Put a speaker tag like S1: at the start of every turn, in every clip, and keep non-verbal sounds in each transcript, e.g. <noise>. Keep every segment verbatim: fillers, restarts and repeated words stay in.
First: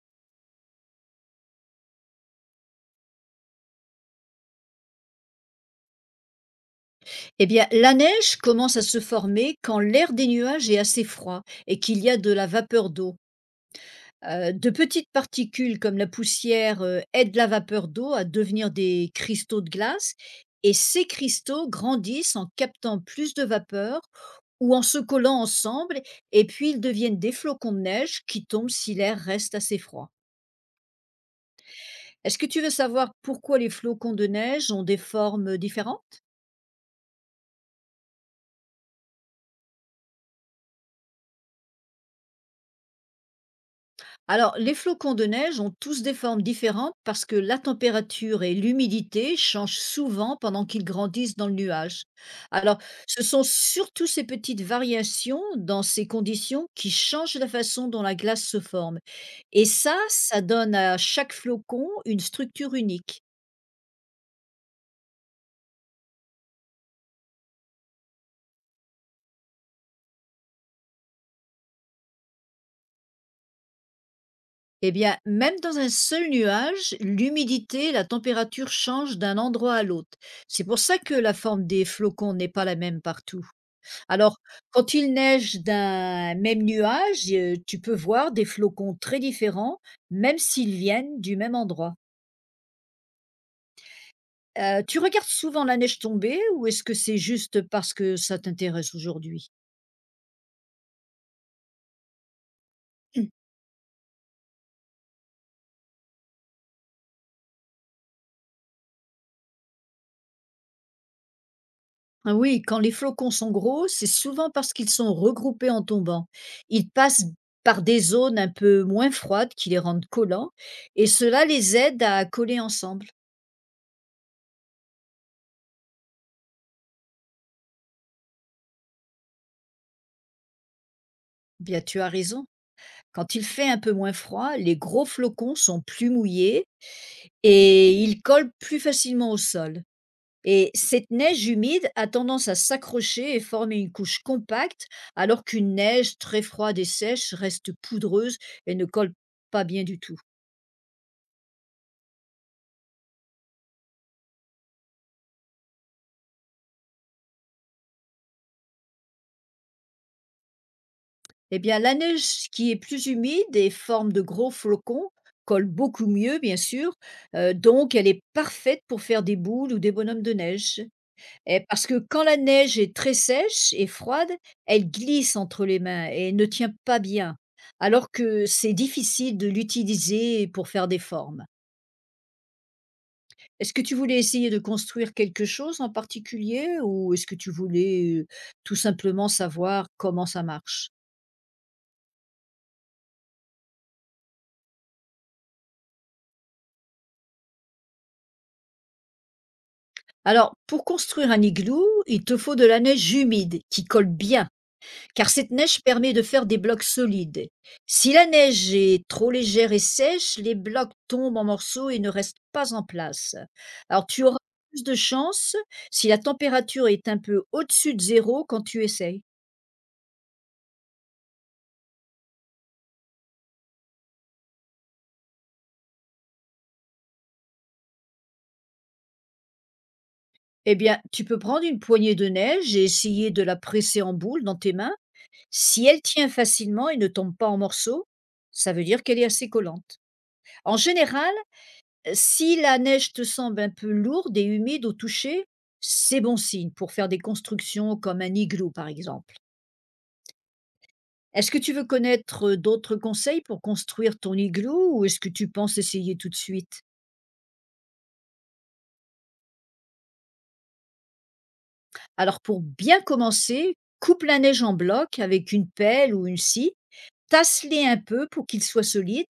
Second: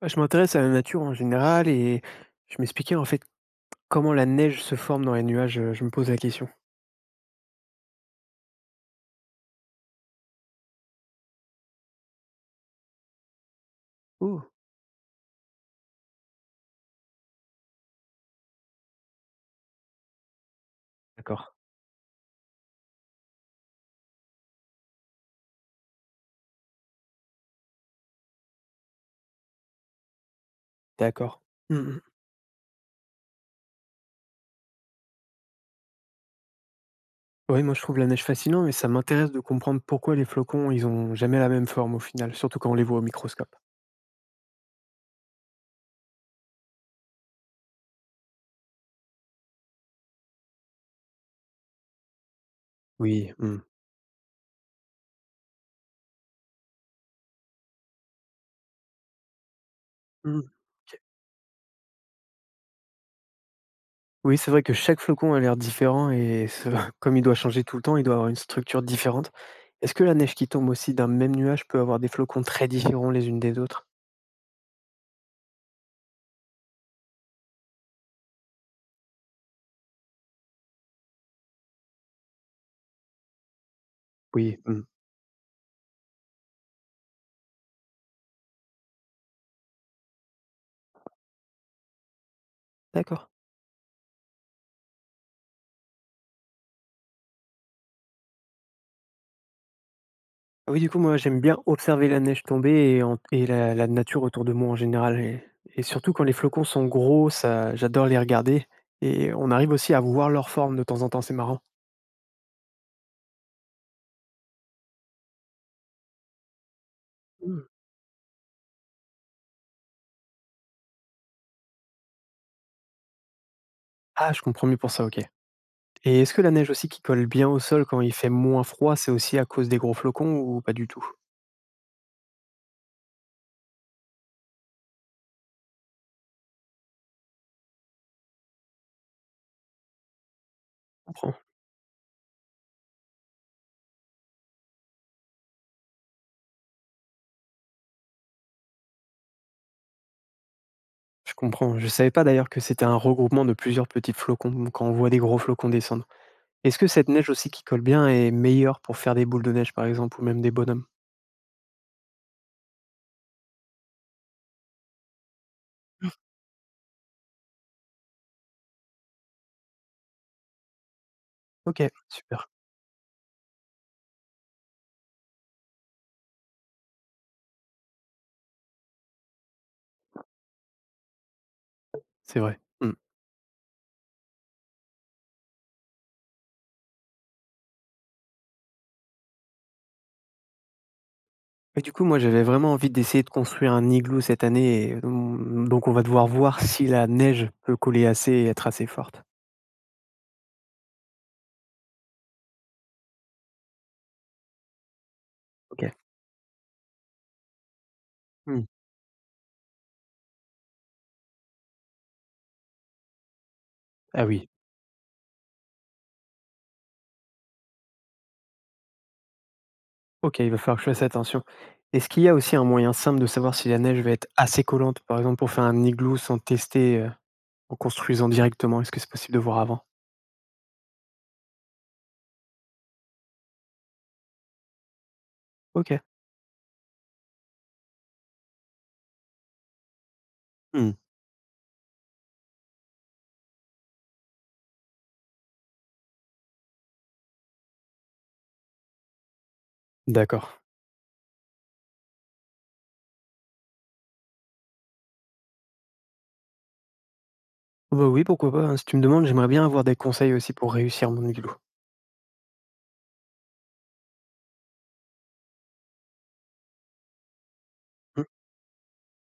S1: Bah, je m'intéresse à la nature en général et je m'expliquais en fait comment la neige se forme dans les nuages, heu, je me pose la question.
S2: Eh bien, la neige commence à se former quand l'air des nuages est assez froid et qu'il y a de la vapeur d'eau.
S1: Oh!
S2: Euh, de petites particules comme la poussière euh, aident la vapeur d'eau à devenir des cristaux de glace, et ces
S1: D'accord.
S2: cristaux grandissent en captant plus de vapeur ou en se collant ensemble, et puis ils deviennent des flocons de neige qui tombent si l'air reste assez froid.
S1: D'accord. Oui,
S2: Est-ce que tu veux savoir pourquoi les flocons de neige ont des formes différentes?
S1: moi je trouve la neige fascinant mais ça m'intéresse de comprendre pourquoi les flocons, ils ont jamais la même forme au final, surtout quand on les voit au microscope.
S2: Alors, les flocons de neige ont tous des formes différentes parce que la température et l'humidité changent souvent pendant qu'ils grandissent dans le nuage. Alors, ce
S1: Oui,
S2: sont
S1: mmh.
S2: surtout ces petites variations dans ces conditions qui changent la façon dont la glace se forme. Et ça,
S1: Mmh.
S2: ça donne à
S1: OK.
S2: chaque flocon une structure unique.
S1: Oui, c'est vrai que chaque flocon a l'air différent et ce <laughs> comme il doit changer tout le temps, il doit avoir une structure différente. Est-ce que la neige qui tombe aussi d'un même nuage peut avoir des flocons très différents les unes des autres?
S2: Eh bien, même dans un seul nuage, l'humidité et la température changent d'un endroit à l'autre. C'est pour ça que la forme des flocons n'est pas la même partout. Alors,
S1: Oui, mmh.
S2: quand il neige d'un même nuage, heu, tu peux voir des flocons très différents, même s'ils viennent du même endroit.
S1: D'accord.
S2: Heu, tu regardes souvent la neige tomber, ou est-ce que c'est juste parce que ça t'intéresse aujourd'hui?
S1: Ah oui, du coup, moi, j'aime bien observer la neige tomber et en et
S2: <clears throat>
S1: la la nature autour de moi en général et et surtout quand les flocons sont gros, ça j'adore les regarder et on arrive aussi à voir leur forme de temps en temps, c'est marrant.
S2: Ah oui, quand les flocons sont gros, c'est souvent parce qu'ils sont regroupés en tombant. Ils passent
S1: Mmh.
S2: par des zones un peu moins froides qui les rendent collants, et cela les aide à coller ensemble.
S1: Ah, je comprends mieux pour ça, OK, et est-ce que la neige aussi qui colle bien au sol quand il fait moins froid, c'est aussi à cause des gros flocons ou pas du tout?
S2: Bien, tu as raison. Quand il fait un peu moins froid, les gros flocons sont plus mouillés et il colle plus facilement au sol. Et
S1: Je
S2: cette
S1: comprends,
S2: neige humide a tendance à s'accrocher et former une couche compacte, alors qu'une neige très froide et sèche reste poudreuse et ne colle pas bien du tout.
S1: je comprends. Je savais pas d'ailleurs que c'était un regroupement de plusieurs petits flocons quand on voit des gros flocons descendre. Est-ce que cette neige aussi qui colle bien est meilleure pour faire des boules de neige, par exemple, ou même des bonhommes?
S2: Eh bien, la neige qui est plus humide et forme de gros flocons colle beaucoup mieux, bien sûr. Euh, donc elle est parfaite pour faire des boules ou des bonhommes de neige. Eh, parce
S1: OK,
S2: que quand la
S1: super.
S2: neige est très sèche et froide, elle glisse entre les mains et ne tient pas bien, alors que c'est difficile de l'utiliser pour faire des formes.
S1: C'est vrai. Mmh.
S2: Est-ce que tu voulais essayer de construire quelque chose en particulier, ou est-ce que tu voulais euh, tout simplement savoir comment ça marche?
S1: Et du coup, moi, j'avais vraiment envie d'essayer de construire un igloo cette année et mmh, donc on va devoir voir <laughs> si la neige peut coller assez et être assez forte.
S2: Alors, pour construire un igloo, il te faut de la neige humide qui colle bien, car cette neige
S1: OK.
S2: permet de faire des blocs solides. Si la
S1: Mmh.
S2: neige est trop légère et sèche, les blocs tombent en morceaux et ne restent pas en place. Alors tu
S1: Ah
S2: auras
S1: oui.
S2: plus de chance si la température est un peu au-dessus de zéro quand tu essayes.
S1: OK, il va falloir que je fasse attention. Est-ce qu'il y a aussi un moyen simple de savoir si la neige va être assez collante, par exemple pour faire un igloo sans tester, heu, en construisant directement? Est-ce que c'est possible de voir avant?
S2: Eh bien, tu peux prendre une poignée de neige et essayer de la presser en boule dans tes mains. Si
S1: OK.
S2: elle tient facilement et ne tombe pas en morceaux, ça veut dire qu'elle est assez collante. En
S1: Mmh.
S2: général, si la neige te semble un peu lourde et humide au toucher, c'est bon signe pour faire des constructions comme un igloo par exemple.
S1: D'accord.
S2: Est-ce que tu veux connaître euh, d'autres conseils pour construire ton igloo, ou est-ce que tu penses essayer tout de suite?
S1: Oh bah, oui, pourquoi pas, hein. Si tu me demandes, j'aimerais bien avoir des conseils aussi pour réussir mon igloo.
S2: Alors pour bien commencer, coupe la neige en blocs avec une pelle ou une scie, tasse-les un
S1: Mmh.
S2: peu pour qu'ils soient solides,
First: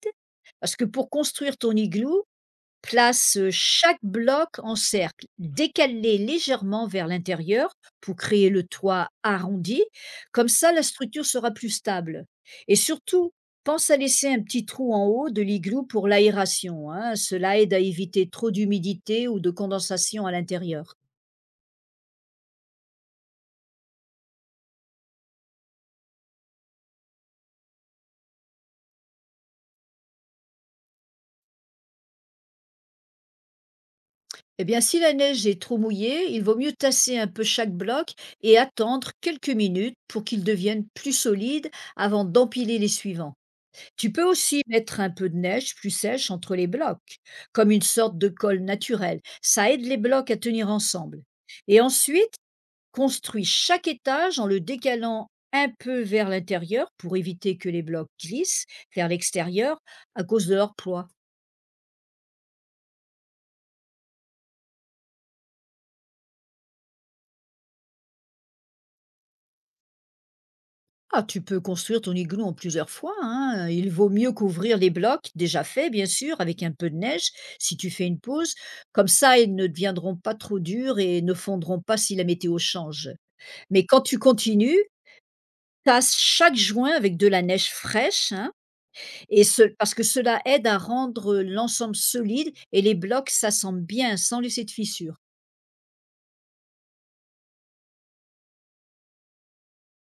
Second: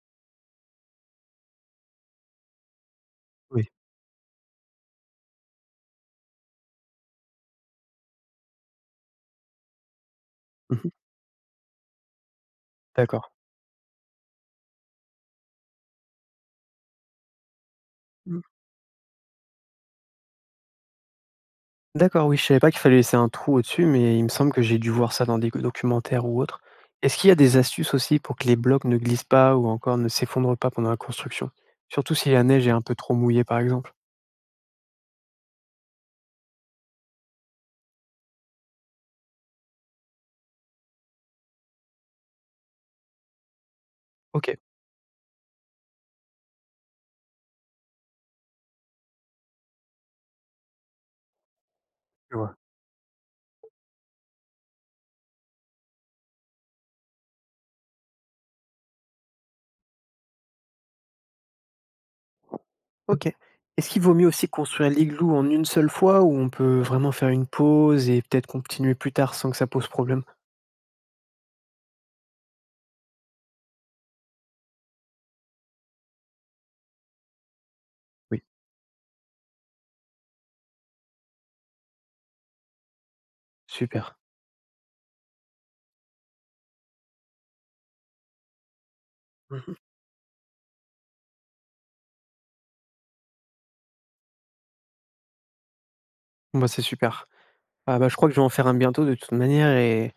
S2: parce que pour construire ton igloo, place euh,
S1: Oui.
S2: chaque bloc en cercle, décalé légèrement vers l'intérieur pour créer le toit arrondi. Comme ça, la
S1: Mmh.
S2: structure sera plus stable. Et
S1: D'accord.
S2: surtout, pense à laisser un petit trou en haut de l'igloo pour l'aération, hein. Cela aide à éviter trop d'humidité ou de condensation à l'intérieur.
S1: D'accord, oui, je savais pas qu'il fallait laisser un trou au-dessus, mais il me semble que j'ai dû voir ça dans des documentaires ou autres. Est-ce qu'il y a des astuces aussi pour que les blocs ne glissent pas ou encore ne s'effondrent pas pendant la construction? Surtout si la neige est un peu trop mouillée, par exemple.
S2: Eh bien, si la neige est trop mouillée, il vaut mieux tasser un peu chaque bloc et attendre quelques minutes pour qu'il devienne plus solide avant d'empiler les suivants. Tu peux
S1: Ok,
S2: aussi mettre un peu de neige plus sèche entre les blocs, comme une sorte de colle naturelle. Ça aide les blocs à tenir ensemble. Et ensuite,
S1: je vois.
S2: construis chaque étage en le décalant un peu vers l'intérieur pour éviter que les blocs glissent vers l'extérieur à cause de leur poids.
S1: Ok. Est-ce qu'il vaut mieux aussi construire l'igloo en une seule fois ou on peut vraiment faire une pause et peut-être continuer plus tard sans que ça pose problème?
S2: Ah, tu peux construire ton igloo en plusieurs fois, hein. Il vaut mieux couvrir les blocs déjà faits, bien sûr, avec un peu de neige si tu fais une
S1: Oui.
S2: pause. Comme ça, ils ne deviendront pas trop durs et ne fondront pas si la météo change. Mais quand
S1: Super.
S2: tu continues, tu as chaque joint avec de la neige fraîche, hein, et ce
S1: Mhm.
S2: parce que cela aide à rendre l'ensemble solide et les blocs s'assemblent bien sans laisser de fissures.
S1: Bon, bah, c'est super. Ah, bah, je crois que je vais en faire un bientôt de toute manière et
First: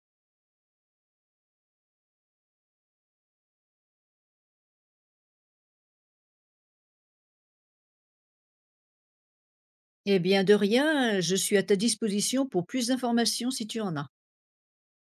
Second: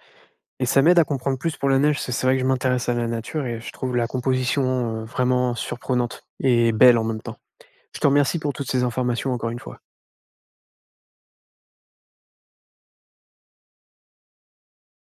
S1: Et ça m'aide à comprendre plus pour la neige, parce que c'est vrai que je m'intéresse à la nature et je trouve la composition, heu, vraiment surprenante et belle en même temps. Je te remercie pour toutes ces informations encore une fois.
S2: Eh bien de rien, je suis à ta disposition pour plus d'informations si tu en as.